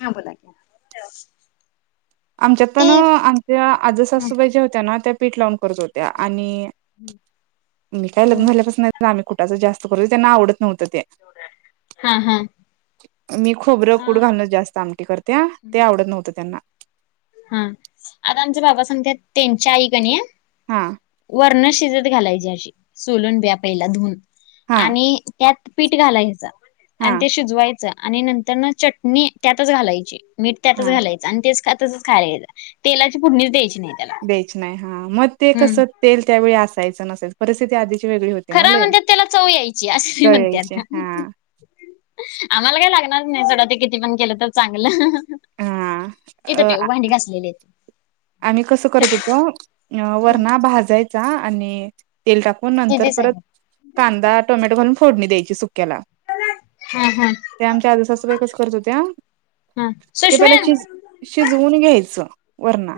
ह बोला आमच्यात पण आमच्या आजा सासूबाई ज्या होत्या ना त्या पीठ लावून करत होत्या आणि मी काय हा लग्न झाल्यापासून आम्ही कुठच जास्त करत त्यांना आवडत नव्हतं ते हा हा मी खोबरं कूट घालूनच जास्त आमटी करत्या ते आवडत नव्हतं त्यांना हा आता आमच बाबा सांगत्यात त्याची आई कणी हा वर्ण शिजत घालायची अशी सोलून बि पहिला धुऊन हा आणि त्यात पीठ घालायचं हा आणि ते शिजवायचं आणि नंतर न चटणी त्यातच घालायची. मीठ त्यातच हा घालायचं आणि तेच तसच खायला घ्यायच तेलाची फोडणीच द्यायची नाही. त्याला द्यायच नाही हा मग ते कस हम् तेल त्यावेळी असायचं नसायचं परिस्थिती आधीची वेगळी होती ना खर लय म्हणतात त्याला चव यायची अशी म जळायची म्हणत्यात. हा आम्हाला काय लागणार नाही सोडा ते किती पण केलं तर चांगलं. हा इथं ठेव अ भांडी घासलेलीे हैत. आम्ही कसं करत होतो अ वरणा भाजायचा आणि तेल टाकून. मग नंतर दिदीच परत आहे कांदा, टोमॅटो घालून फोडणी द्यायची सुक्याला. हा हा ते आमच्या आजीसासूबाई कस करत होत्या हा ते सुषमे पहिला शिज शिजवून घ्यायचं वरणा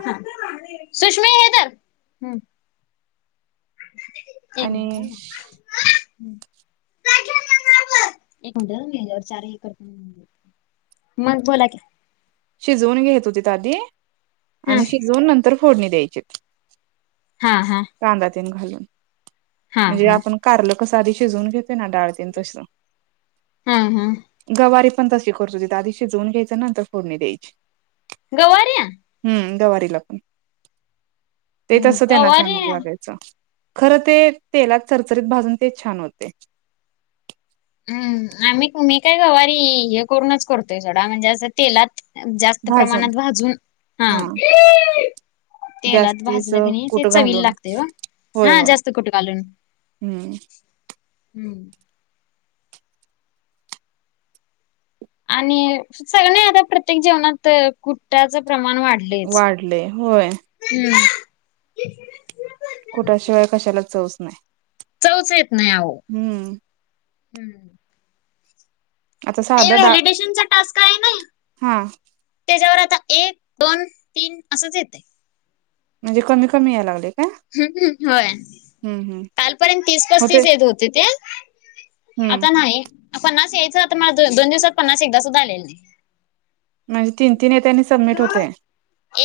सुष्म हेे धर आणि [unintelligible] [inaudible] एक म्हंटल म चार एकरप मग बोला की शिजवून घेत होती आधी हा आणि शिजवून नंतर फोडणी द्यायचीत. हा हा कांदा तेन घालून हा म्हणजे हा आपण कारल कसं आधी शिजवून घेतोय ना डाळतेन तस हम् हम् गवारी पण तशी करत होती द आधी शिजवून घ्यायचं नंतर फोडणी द्यायची. गवारी हम्म गवारीला पण ते तसं त्यांना चांगलं गवारीया लागायचं. खरं ते तेलात चरचरीत भाजून ते छान होतय. हम्म आम्ही मी काय गवारी हे करूनच करतोय सोडा म्हणजे असं तेलात जास्त भाजून प्रमाणात भाजून हा तेलात जास्तीच भाजलं की नाही ते कुट चवीला घालून लागते व होय हा होय जास्त कुट घालून. हम्म हम्म आणि सगळे आता प्रत्येक जेवणात कुट टाच प्रमाण वाढलेच वाढलय होय हम् कुटा शिवाय कशाला चौच नाही. चवचं येत नाही अहो हम्म हम्म आता ते साधं डाळ व्हॅलिडेशनचा टास्क आहे नाही हा त्याच्यावर आता एक, दोन, तीन असंच येतंय म्हणजे कमी कमी यायलागलय काय? हम्म होय हम्म हम्म कालपर्यंत होते तीस-पस्तीस येत होतीत ते हम्म आता नाही पन्नास यायचं आता मला दोन दिवसात पन्नास एकदा सुद्धा आलेला नाही म्हणजे तीन-तीन येतय आणि सबमिट होतय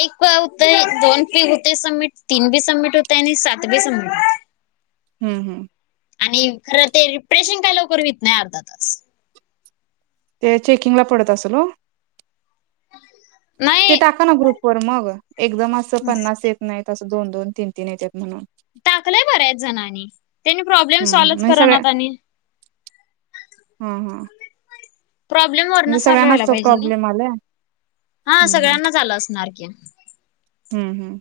एक प होतय दोन बी होतय सबमिट तीन बी सबमिट होतय आणि सात बी सबमिट हुतंय हम्म हम् आणि खरं ते रिफ्रेशिंग काय लवकर होत नाही अर्धा तास ते चेकिंग ला पडत असल ओ ते नाही. टाका ना ग्रुप वर मग एकदम असं पन्नास येत नाहीत असं दोन- दोन तीन- तीन येत्यात म्हणून टाकलंय बऱ्याच जणांनी त्यांनी प्रॉब्लेम सॉल्वच म्हणजे सगळ्या करणात आणि हम्म हम्म प्रॉब्लेम म्हणजे वरनं सॉल्व सगळ्यांनाच व्हायला तो पाहिजे नाही प्रॉब्लेम आलाय हा हम्म हम्म सगळ्यांनाचं आलं असणार की. हम्म हम्म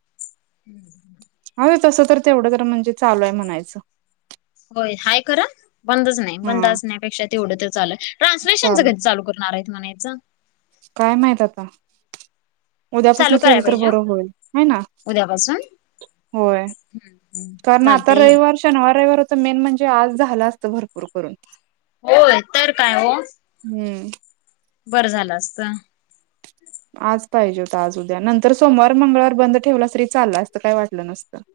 ह [unintelligible] अ तसं तर तेवढं तर म्हणजे चालू आहे म्हणायचं होय हाय खरं बंदच नाही बंद हा असण्यापेक्षा तेवढं तर चालू आहे ट्रान्सलेशनच कधी चालू कर णार आहेत म्हणायचं. काय माहित आता? चालू उद्यापासून करायला केेल तर पाहिजे बरं होईल हय ना. उद्यापासून होय कारण आता चालतय रविवार शनवार रविवार होता मेन म्हणजे आज झाला असतं भरपूर करून. होय तर काय ओ हम्म. बरं झालं असत. आज पाहिजे होतं आज उद्या नंतर सोमवार मंगळवार बंद ठेवल असतं तरी चाललं असत काय वाटलं नसतं. [inaudible]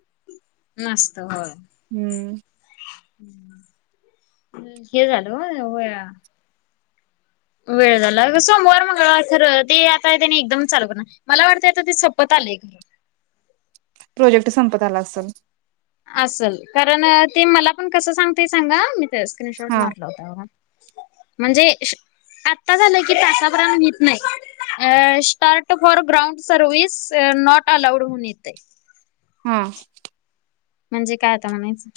नसतं होय. हम्म. हे झाल होय होय वेळ झाला अगं सोमवार मंगळवार खरं ते आता त्यानी एकदम चालू करणार मला वाटतंय आता ते सपत आलंय खरं प्रोजेक्ट संपत आला असल. असल कारण ते मला पण कसं सांगतय सांगा मी ते स्क्रीनशॉट हा मारला होता बघा म्हणजे आता झालं की तासा भरानं हुईत नाही. Uh start for ground service not allowed म्हणून येतय. हा. म्हणजे काय आता म्हणायचं?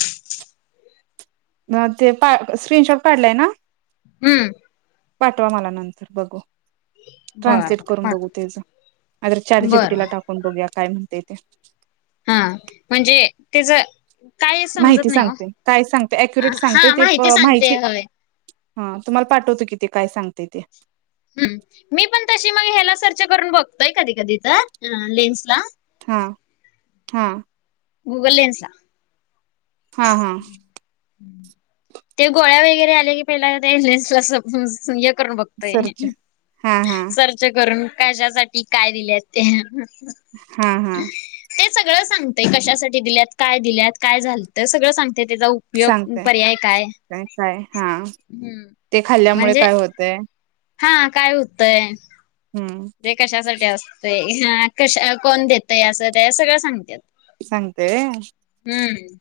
हा ते स्क्रीनशॉट काढलाय ना. हम्म. पाठवा मला नंतर, बघू. बर ट्रान्सलेट करून बर. बघू तेचं, नाहीतर चाट जी पी बर टी ला टाकू. पण बघूया काय म्हणतंय ते. हा, म्हणजे तेजं माहिती सांगते, काय सांगते अक्युरेट सांगते हा ते प सांगते माहिती होय. हा, तुम्हाला पाठवतो कि ते काय सांगतंय ते. हम्म, मी पण तशी मग ह्याला सर्च करून बघतोय कधी कधी तर, अह लेन्स ला. हां, हां. गुगल लेन्स ला. हा, हा. [inaudible] ते गोळ्या वगैरे आले की पहिला ते [unintelligible] हे करून बघ. सरच व्हय, हा हा सर्च करून कशासाठी काय दिल्यात त्या. हम्म हम्म. ते सगळं सांगतंय, कशासाठी दिल्यात, काय दिल्यात, काय झालतं सगळं सांगते त्याचा उ सांगतंय, [unintelligible] हा, हम्म ते खाल्ल्यामुळे म्हणजे काय होतंय? हा, काय हुतंय? हम्म. ते कशासाठी असतंय, हा कशा कोण देतंय असं त्या सगळं सांगत्यात. सांगतंय व्हय. हम्म.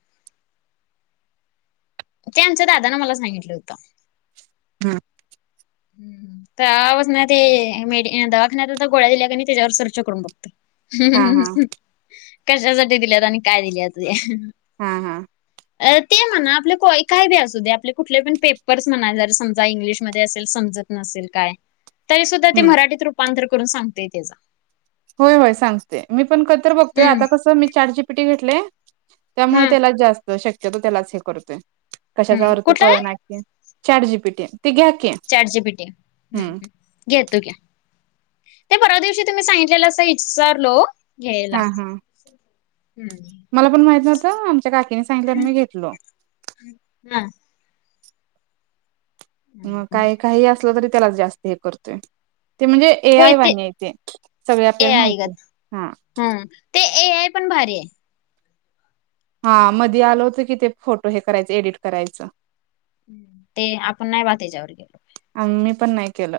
ते आमच्या दादानं मला सांगितलं होतं. हम्म. तवापासनं ते मेडी दवाखान्यात आता गोळ्या दिल्या कणी त्याच्यावर सर्च करून हा हा बघते. कशासाठी दिल्यात आणि काय दिल्यात ते. हा हा. अ ते म्हणा आपले कोय काय बी असू दे आपले कुठले पण पेपर्स म्हणा जर समजा इंग्लिशमध्ये अस तील समजत नसेल काय, तरी सुद्धा ते हम्म मराठीत रूपांतर करून सांगतंय तेचं. होय होय सांगते, मी पण कधीतर बघतोय हम्म आता कसं मी चाट जी पी टी घेतलंय. त्यामुळे हम्म त्याला जास्त शक्यतो त्यालाच हे करतोय, कशाचा हम्म अर्थ कुठला आहे कळना [unintelligible] चाट जी पी टी ते घ्या की. चाट जी पी टी, हम्म हम्म. घेतो घ्या, ते परवा दिवशी तुम्ही सांगितलेलं असं इसारलो. हा हा, हम्म मला पण माहित नव्हतं, आमच्या काकीने सांगितलं आणि मी घेतलो. हा. हम्म, मग हम्म. काही काही असलं तरी त्याला जास्त हे करतोय, ते म्हणजे ए आय वानी हाय ते इथे, सगळे ए आपल्याला आय माहिती, गत हा. हम्म, ते ए आय पण भारी आहे. हा, मध्ये आलं होतं की ते फोटो हे करायचं एडिट करायचं. ते आपण नाही बा तेच्यावर गेलो. उम मी पण नाही केलं.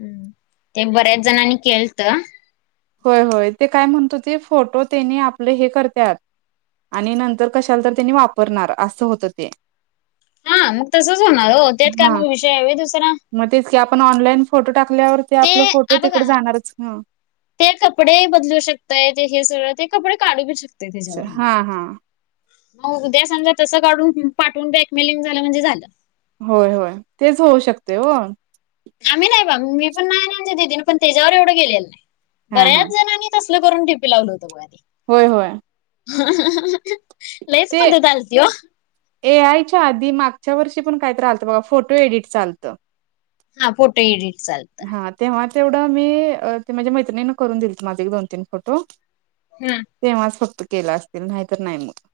हम्म, ते बऱ्याच जणांनी केलतं. होय होय, ते काय म्हणत होते फोटो त्यांनी आपले हे करत्यात. आणि नंतर कशाला तरी त्यांनी वापरणार असं होतं ते. हा मग तसंच होणार ओ, त्यात काय हा मग विषय हाय व्हय दुसरा. मग तेच की आपण ऑनलाईन फोटो टाकल्यावर ते आपला फोटो आ तिकड बघा जाणारच ना. ते कपडे बदलू शकतय ते हे सगळं ते कपडे काढू बी शकतय त्याच्यावर न हा हा मग उद्या समजा तसं काढून पाठून एकमिलियन झालं म्हणजे झालं. होय, होय तेच होऊ शकते हो. आम्ही नाही बा मी पण नाही आमच्या दिदी पण त्याच्यावर एवढं गेलेलं नाही हा हा बऱ्याच जणांनी तसलं करून टीपी लावलं होतं बघाते. होय होय लईच ते बघत आलती हो. ए आयच्या आधी मागच्या वर्षी पण कायत राहलतं बघा फोटो एडिट चालतं. हा फोटो एडिट चा हा तेव्हा तेवढं मी ते माझ्या मैत्रिणी करून दिल माझे एक, दोन, तीन फोटो हम्म ‌ तेव्हाच फक्त केला असतील नाहीतर नाही मग.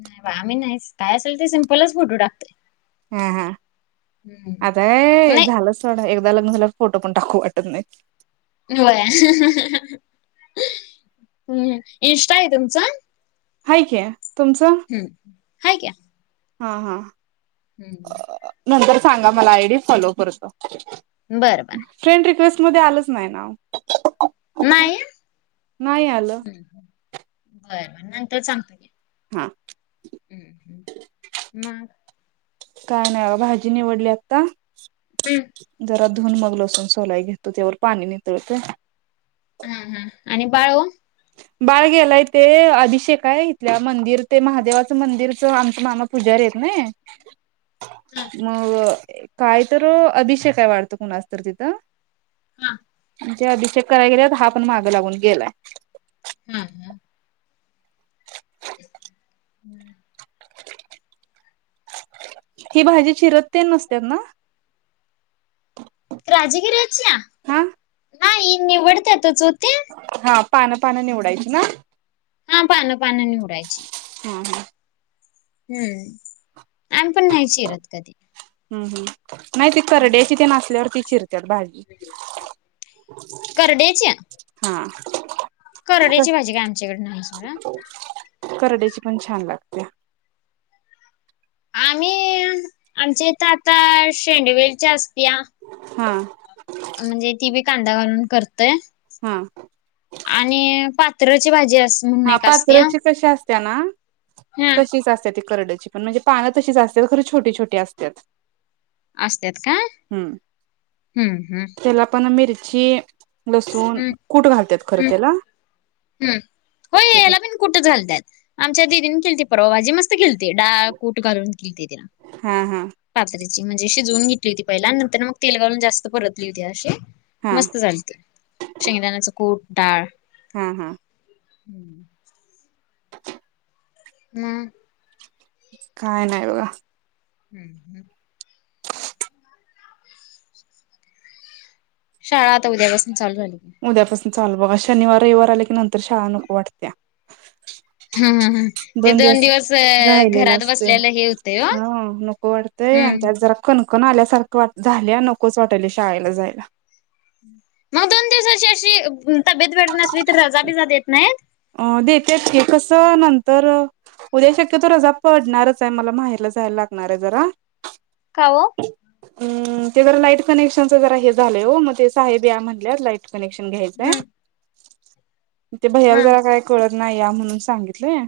नाही बा आम्ही नाही काय असेल ते सिम्पलच फोटू टाकतोय. हा हा हम्म आताय नाही झालं एकदा लग्न झाल्यावर फोटो पण टाकवू वाटत नाही. होय, हम्म, इंस्टा आहे तुमचा? हाय की, तुमचा? हम्म, आहे क्या हा हा. हम्म. नंतर सांगा मला आय डी फॉलो करतो. बरं बर. फ्रेंड रिक्वेस्ट मध्ये आलंच नाहीना हो. नाही, बर बर नंतर सांगते. हा. हम्म, हम्म मग. काय नाही बाबा भाजी निवडली आता. हम्म. जरा धुवुन मग लसुन सोलाय घेतो तोवर पाणी नितळतय. हम्म, हम्म आणि बाळ ओ? बाळ गेलाय तेे अभिषेक आहे इथल्या मंदिर ते महादेवाचं मंदिरच आमचं माना पूजारी आहेेत हा नाही मग काय तर अभिषेयक हाय वाटतं कुणास तर तिथं. हा. ते अभिषेक कराय गेलेत हा पण मागं लागून गेलाय. हा का. [unintelligible] ही भाजी चिरत तेंन नसत्यात ना? राजगिऱ्याच्या हा नाही निवडत्यातच हो त्या. हा पानं, पानं निवडायची ना? हा पान, पानं निवडायची. हा हा. हम्म, आम्ही पण नाही चिरत कधी. हम्म, हम्म नाही ती करड्याची ते नासल्यावर ती चिरत्यात भाजी. करड्याच्या हा. करड्याची भाजी काय आमच्याकडे नाही सोडा. करड्याची पण छान लागत्या. आम्ही आमच्या इथ आता शेंडवेलची असत्या. हा. म्हणजे ती बी कांदा घालून करतय. हा आणि पात्रची भाजी अस म्हणून हा एक असत्या पात्रची कशी असत्या ना. हा तशीच असत्या ती करड्याची. पण म्हणजे पानं तशीच असत्यात खरं छोटी छोटी असत्यात. असत्यात काय हम्म हम्म. त्याला पण मिरची, लसूण, हम्म कूट घालत्यात खरं हम्म तेला. हम्म होय. तेच आहे. कुठंच घालत्यात. आमच्या दिदीन केलती परवा भाजी मस्त केलती. डाळ, कुट घालून केेलती. हा हा. पात्रीची म्हणजे शिजवून घेतली होती पहिला. आणि नंतर मग तेल घालून जास्त परतली होती अशी. हा मस्त झालती. शेंगदाण्याच कूट, डाळ. हा हा. [inaudible] मग. काय नाही बघा. हम्म हम्म. शाळा आता उद्यापासून चालू झाली. उद्यापासून चालू बघा. शनिवार, रविवार आले की नंतर शाळा नको वाटत्या. ह ह ह ते दोन दिवस राहिलेला घरात असतोय. बसल्याला हे होतंय ओ हा नको वाट तय. हम्म त्यात जरा कणकण आल्यासारखं वाट झाल्या नकोच वाटायल शाळेला जायला. मग दोन दिवसाची अशी तब्येत बरी नसली तर रजा बिजा देत नाहीत? अ देेत्यात की कसं नंतर उद्या शक्यतो रजा पडणारच आहे मला. माहेरला जायला लागणार आहे जरा. काय वो? अं ते जरा लाईट कनेक्शनच जरा हे झालंय हो. मग ते साहेब या म्हणल्यात लाईट कनेक्शन घ्यायचंय. हम्म ते भैयाला हा जरा काय कळत नाही या म्हणून सांगितलंय.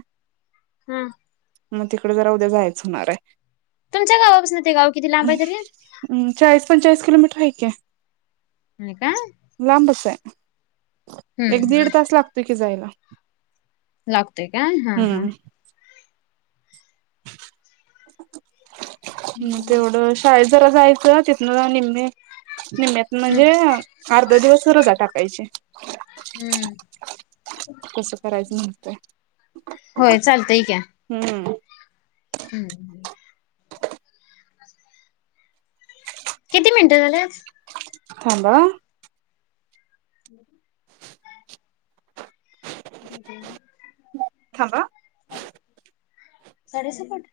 हम. मग तिकडे जरा उद्या जायचं होणार आहे. तुमच्या गावापासून ते गाव किती लांब हाय तरी? म चाळीस पंचेचाळीस किलोमीटर हाय की. हो काय. लांबच हाय. एक हम्म हम्म दीड तास लागतोय कि जायला. लागतोय का हा हा. मग हम, तेवढं शाळेत जरा जायचं. तिथन जाऊ निम्मे निम्म्यात म्हणजे अर्ध दिवस रजा टाकायची. हम्म कसं करायचं नसतय. होय चालतंय हम्म. हम्. किती मिनिटं झालेत? थांबा हं. ब अ ते थांबा. साडिसकट?